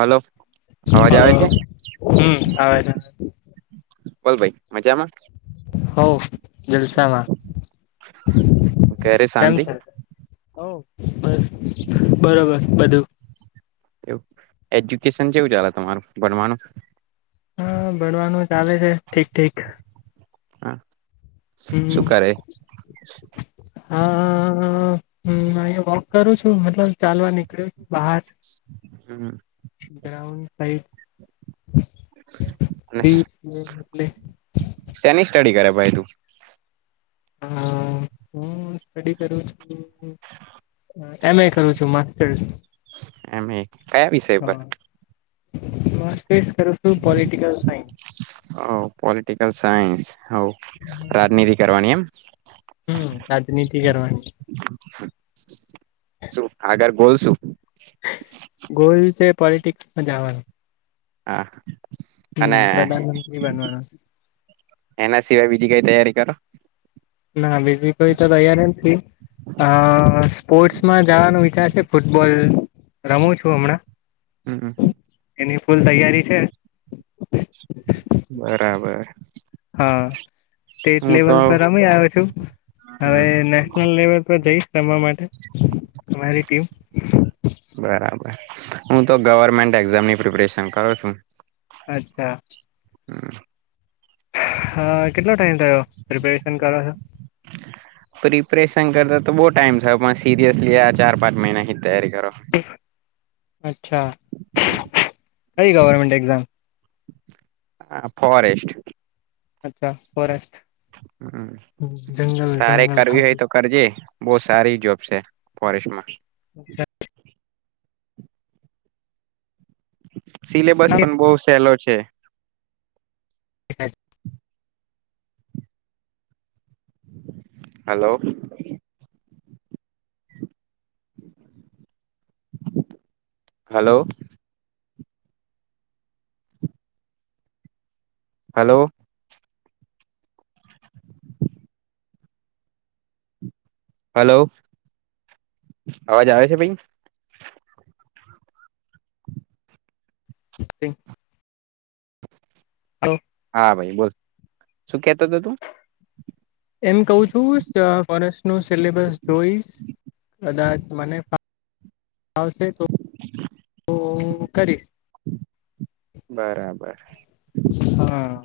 Hello અવાજ hello આવે છે. હમ આવે છે. બોલ ભાઈ મજામાં હઓ જલસામાં ઘરે કેમ શાંતિ છે હો બસ બરોબર બધું એવું એજ્યુકેશન કેવું ચાલે તમારું ભણવાનું હા ભણવાનું ચાલે છે ઠીક ઠીક હા હમ શું કરે હા હમ અહીયાં વોક કરું છું મતલબ ચાલવા નીકળ્યું છું બહાર હમ ગ્રાઉન્ડ સાઈડ અને [unintelligible] શેની સ્ટડી [inaudible] હું સ્ટડી કરું છું એમે કરુ માસ્ટર એમ એ- કયા વિષય પર [inaudible] બસ કરું છુ પોલટિકલ સાયન્સ ઓ પોલિટિકલ સાયન્સ હ ઓકે રાજનીતિ કરવાની એમ [inaudible] હમ રાજનીતિ કરવાની [inaudible] શું આગળ બોલશું ગોલ છે. પોલિટિક્સમાં જાવાનું હા અને પ્રધાનમંત્રી બનવાનો એના સિવાય બીજી કઈ તૈયારી કરો? ના, બીજી કોઈ તો તૈયાર નથી. અ સ્પોર્ટસમાં જવાનો વિચાર છે, ફૂટબોલ રમું છું હમણાં. હમ. એની ફૂલ તૈયારી છે. બરાબર. હા. સ્ટેટ હું તો લેવલ પર રમી આવ્યો છું. હવે હમ નેશનલ લેવલ પર જઈશ રમવા માટે અમારી ટીમ. બરાબર હું તો ગવર્મેન્ટ એક્ઝામની પ્રિપરેશન કરું છું. અચ્છા. હ. હા, કેટલો ટાઈમ થયો રિપેર? પ્રિપરેેશન કરતા. તો બહુ ટાઈમ થયો છે, પણ સિરિસલી આ ચાર-પાંચ મહિના. તૈયારી કરો. અચ્છા. અચ્છા. કંઈ ગવર્મેન્ટ એક્ઝામ? હ, ફોરેસ્ટ. અચ્છા, ફોરેસ્ટ. જંગલ તારે જંગલ કરવી હોય ખાતું. તો કરજે. બહુ સારી જોબ છે ફોરેસ્ટમાં. અચ્છા. સિલેબસ પણ બહુ સહેલો છે. છે. [unintelligible] હલો. હલો. હલો. હલો, અવાજ આવે છે ભાઈ. [unintelligible] [unintelligible] હા, ભાઈ, બોલ, શું કેતો હતો તું? એમ કહું છું ફોસ નું સિલેબસ જોઈ, કદાચ મને હશે તો [unintelligible] ઓ કરી બરાબર. હા,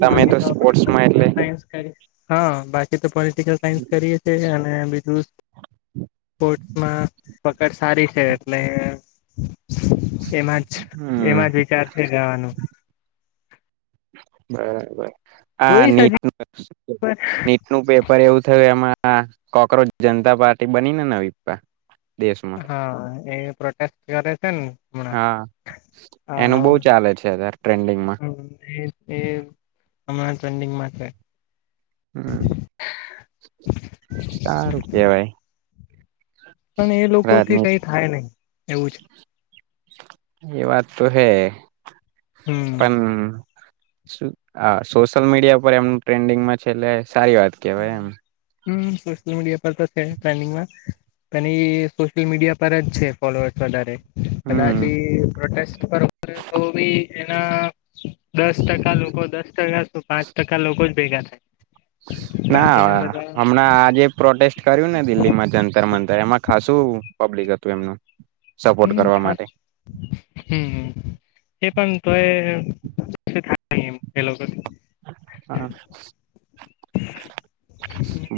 તમે બાકી તો આપણે સ્પોર્ટ્સમાં પોલટિકલ એટલે સાયન્સ કરી. હા, બાકી તો પ સાયન્સ કરીએ છીએ, અને બીજું સ્પોર્ટ્સમાં પકડ સારી છે એટલે એમાં જ હમ એમાં જ વિચાર છે ત્યાનું બરાબર હા જોઈશ નીટ હજી ન નીટ નું પેપર એવું થયું આમાં હા કોકરોોચ જનતા પાર્ટી બનીને નવી દેશમાં હા એ પ્રોટેસ્ટ કરે છે ને હા એનું બહુ હમણાં ચાલે છે અત્યારે ટ્રેન્ડિંગમાં એ હમણાં ટ્રેન્ડિંગમાં છે હમ સારું કેવાય પણ એ લોકો થી રાજનીત કઈ થાય નહી એવું છે એ વાત તો હે હમ પણ સોશિયલ મીડિયા પર એમનું ટ્રેન્ડિંગમાં છેલ્લે સારી વાત કેવાય એમ હમ સોશિયલ મીડિયા પર તો છે ટ્રેન્ડિંગમાં પણ એ સોશિયલ મીડિયા પર જ છે ફોલોઅર્સ વધારે હમ કદાચી પ્રોટેસ્ટ પર તો બી એના દસ ટકા લોકો દસ ટકા તો પાંચ ટકા લોકો જ ભેગા થાય ના બાકીના બધા હમણાં આજે પ્રોટેસ્ટ કર્યું ને દિલ્હીમાં જંતર મંતર એમાં ખાસું પબ્લિક હત તો એમના હમ ખાસ હમ એ પણ તોય એમ એ લોકો હા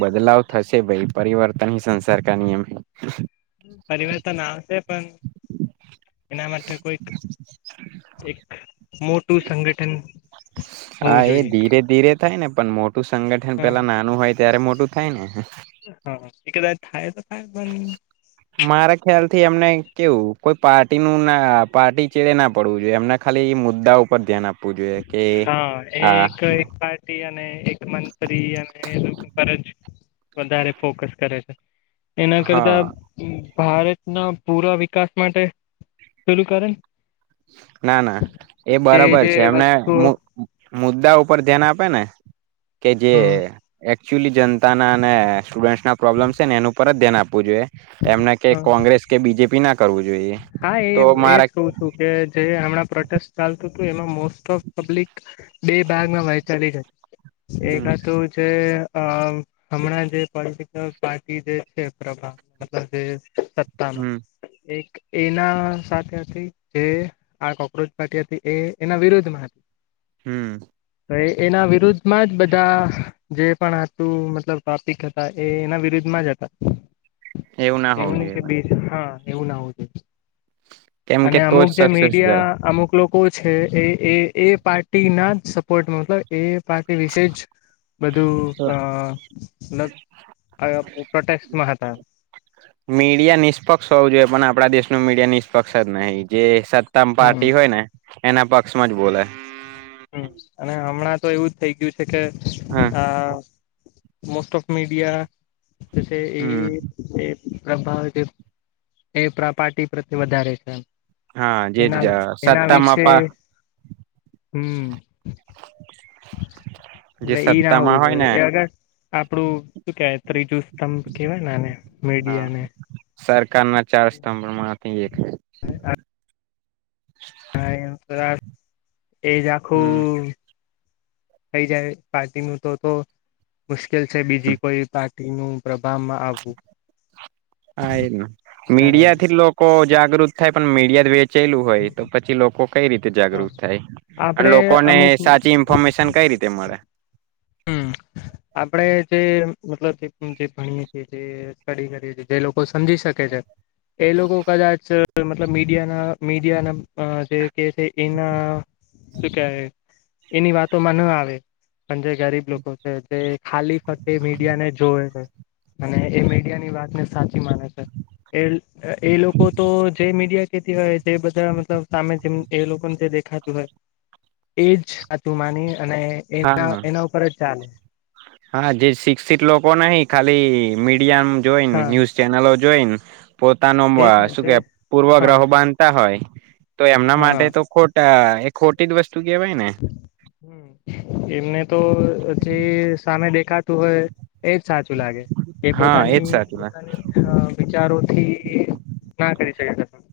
બદલાવ થશે ભાઈ પરિવર્તન સંસાર ક નિયમ પરિવર્તન આવશે પણ એના માટે કોઈ એક મોટું સંગઠન હોવું હા એ જોઈએ ધીરે ધીરે થાય ને મોટ સંગઠન હા પેલા નાનું હોય ત્યારે મોટું થાય ને હા એ કદાચ થાય તો થાય પણ મારા ખ્યાલ થી અમને કેવું કોઈ પાર્ટીનુંું ના પાર્ટી ચેડે ના પડવું જોઈએ એમના ખાલી મુદ્દા ઉપર ધ્યાન આપ હા એક એક પાર્ટી અને. એક મ્રી અને એ લોકો પર જ વધારે ફોકસ કરે છે. એના કરતા. હા ભારત ના પૂરા વિકાસ માટે શલુ કરે. ના ના એ જે બરાબર જે છે એમને. વસ્તુઓ મુદ્દા ઉપર ધ્યાન આપે ને. ને. કે જે. હા એકચ્યુઅલી જનતાના અને સ્ટુડન્ટસ ના પ્રોબ્લેમ છે ને એનું પર જ ધ્યાન આપવું જોઈએ. એમના કે કોંગ્રેસ કે બીજેપી ના કરવું. જોઈએ હા એ તો એજ મારા કું છું કે જે હમણાં પ્રોટેસ્ટ ચાલતું હતું એમાં મોસ્ટ ઓફ પબ્લિક બે ભાગમાં વૈચારિક હતી એક હમ તોઉ છે. અ હણા જે પ પોલિટિકલ પાર્ટી જે છેભતલબ જે. સત્તા માં હમ એક. એના સાથે હતી જે આ કોક્રોચ પાર્ટી હતી એ એના વિરોધમાં હતી. હમ્મ. તો એ એના વિરુદ્ધમાં જ બધા જે પણ હતું મતલબ ટોપિક હતા એ એના વિરુદ્ધમાં જ હતા. એવું ના હોવું એમની જોઈએ કે પણ બીજ હા. એવું ના હો જો. કેમ અને કે તો અમુક જ જે સક્સેસ જાય મીડિયા અમુક લોકો છે એ એ એ પાર્ટી ના જ સપોર્ટ મતલબ એ પાર્ટી વિશે જ. બધું પ્રોટેક્માં હતા. નું મીડિયા નિષ્પક્ષ જ નહી જે. તમ હમ પાર્ટી હોય ને એના પક્ષમાં જ બોલા. હમ અને હમણાં તો એવુંજ થઇ ગયું છે. હા ત આ.. મોસ્ટ ઓફ મીડિયા જછ એ હમ એ. પ્રભાવ જે એ પ્રાપારટી પ્રતે વધારે છે. હા જે એના જજ એના સત્તામાંપ વિશે હમ જે એટલે ઈ ના સત્તા માં હોવું હોય જોઈએ ને એ અગર આપડું શું કે ત્રીજું સ્તંભ કવાય નેને મેીડિયા ને કાના ચાર સ્તંભ માં એક રા એજ હમ આખું થઈ જાય પાર્ટીમાં તો તો મુશ્કેલ કેલ છે બીજી કોઈ નું પ્ર હા એ આગળ મીડિયા થી લોકો જાગૃત થાય પણ મીડિયા ચેલું હોય તો આવવું પછી લોકો કઈ રીતે હા જાગૃત થાય અને આપડે લોકોને અમુક સાચી ઇન્ફોર્મેશન કઈ રીતે મળે. હમ આપડે જે મતલબ જે ભણી કરી જે લોકો સમજી શકે છે. એ લોકો કદાચ મતલબ મીડિયા ના મીડિયા ના જે કે એના શ કે એની વાતો માં ના આવે ગરીબ લોકો છે જે ખાલી ફતે મીડિયા ને જોવે છે અને એ મીડિયા ની વાત ને સાચી માને છે એ એ લોકો તો જે મીડિયા હોય જે બધા મતલબ સામે જે એ લોકોને જે દેખાતું હોય એજ સાચું માની અને હા એના ખરત ચાલ. હા જે શિક્ષિત લોકો નહી ખાલી મ ડિયા મ જોઈને હા ન્યુઝ ચેનલો જોઈને. પોતાનો એજ ને શું જે કે પૂર્વ હા ગ્રહ બાંધતા હોય. તો એમના હા માટે તો ખોટા એ ખોટી દ એમને તો જે સામે દેખા તું હોય એજ સાચું લાગે એ હા એજ પોતાની સાચું પોતાની વિચારોથી ના કરી શકે. [inaudible]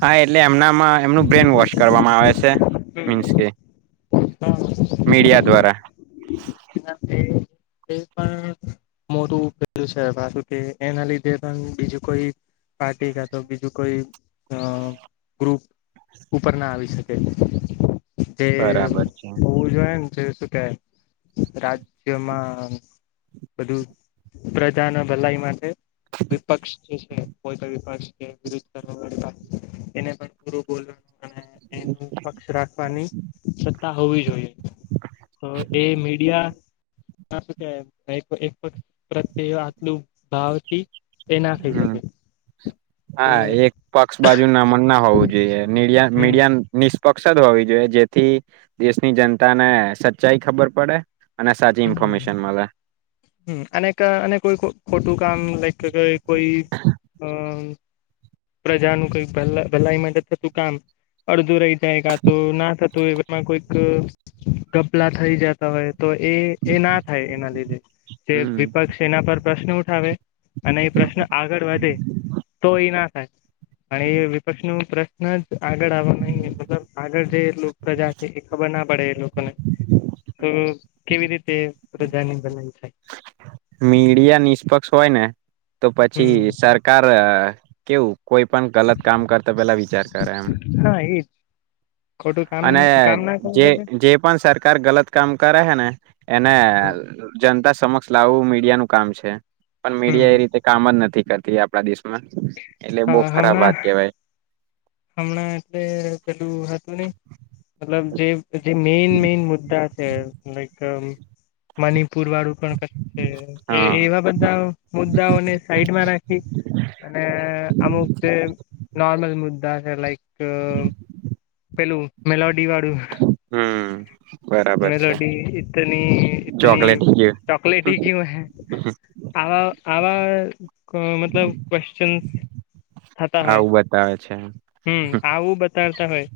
હા એટલે એમના એમનું બ્રેન વોશ કરવામાં આવે છે મીન્સ હમ કે મીડિયા દ્વારા એ પણ મોટું બજું છે માું કે એના લીધે પણ બીજું કોઈ પાર્ટી ક તો બીજું કોઈ ગ્રુપ ઉપર ના આવી શકે તે બરાબર છે ભુજ ન તે શું કન રાજ્યમાં બધું પ્રજાના ભલાઈ માટે વિપક્ષ જે છે પો વિપક્ષ કે વિરુદ્ધ કરવા એને પણ પૂર બોલવા અને એનું પક્ષ રાખવાની છ હોવી જોઈએ હવે એ મીડિયા કે પ્રત્યે આટલું ભાવથી એ ના થઈ હુ શકે હા એક પક્ષ બાજુ નામન ના હોવું જોઈએ મીડિયા હમ મીડિયા મીસ [unintelligible] હોવી જોઈએ જેથી દેશની જનતા ને સચ્ચાઈ ખબર પડે અને સાચી ઇન્ફોર્મેશન મળે અને અને કોઈ ખોટું કામ લાઈક કોઈ અ પ્રજાનું કઈક ભલાઈ માટે થતું કામ અડધું રહી જાય કા તો ના થતું એમાં કોઈક ગબલા થઈ જતા હોય તો એ એ ના થાય એના લીધે જે હમ વિપક્ષ એના પર પ્રશ્ન ઉઠે હાવે અને એ પ્રશ્ન આગળ વધે તો એ ના થાચ અને વિપક્ષનું પ્રશ્ન [inaudible] આગળ આવવા નહી બદલ આગળ તે એટલુ પ્રજા છે એ ખબર ના પડે એ લોકોને તો કેવી રીતે પ્રજાની બનાવી મીડિયા નિષ્પક્ષ હોય ને તો હમ પછી સરકાર કેવું કોઈ પણ ગલત કામ કરતા પેલા વિચાર કરે એમ હા એજ ખોટું કામ અને કામ ના કરી જે શકે જે પણ સરકાર ગલત કામ કરે હે ને એને જનતા સમક્ષ લાવું મીડિયા નું કામ છે. પણ હમ મીડિયા એ રીતે કામ જ નથી રતી આપણા દેશ મા એટલે બો હા ખરાબ હમણાં વાત કેવાય. હમણાં એટલે પેલું હતું નઈ મતલબ જે જે મેઈન મેઈન મુદ્દા છે લાઇક કમ મણિપુર વાળું પણ છે. એ હા એવા બધા મુદ્દાઓને સાઈડમાં રાખી અને અમુક જે નોર્મલ મુદ્દા છે લાઈક [unintelligible] પેલું મેલો ડી વાળું. હમ બરાબર છે મેલોડી ઈતની ઇતની ચોકલેટ ગયું ચોકલેટી કયું હૈ? આવા આવા હમ [unintelligible] મતલબ ક્વેશ્ચન થતા હોય. આવું બતાવે છે હમ આવું બતાવતા હોય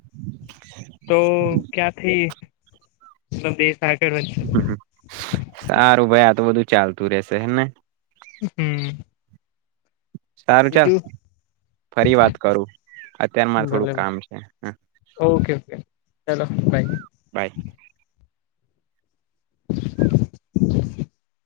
તો ક્યાંથી સંદેશ સારું ભાઈ તો બધું ચાલતું રહેશે હે ને? હમ સારું ચાલ બીજું ફરી વાત કરું અત્યાર મારે થોડું ભલે કામ છે હ. ઓકે ચાલો બાય. બાય [unintelligible]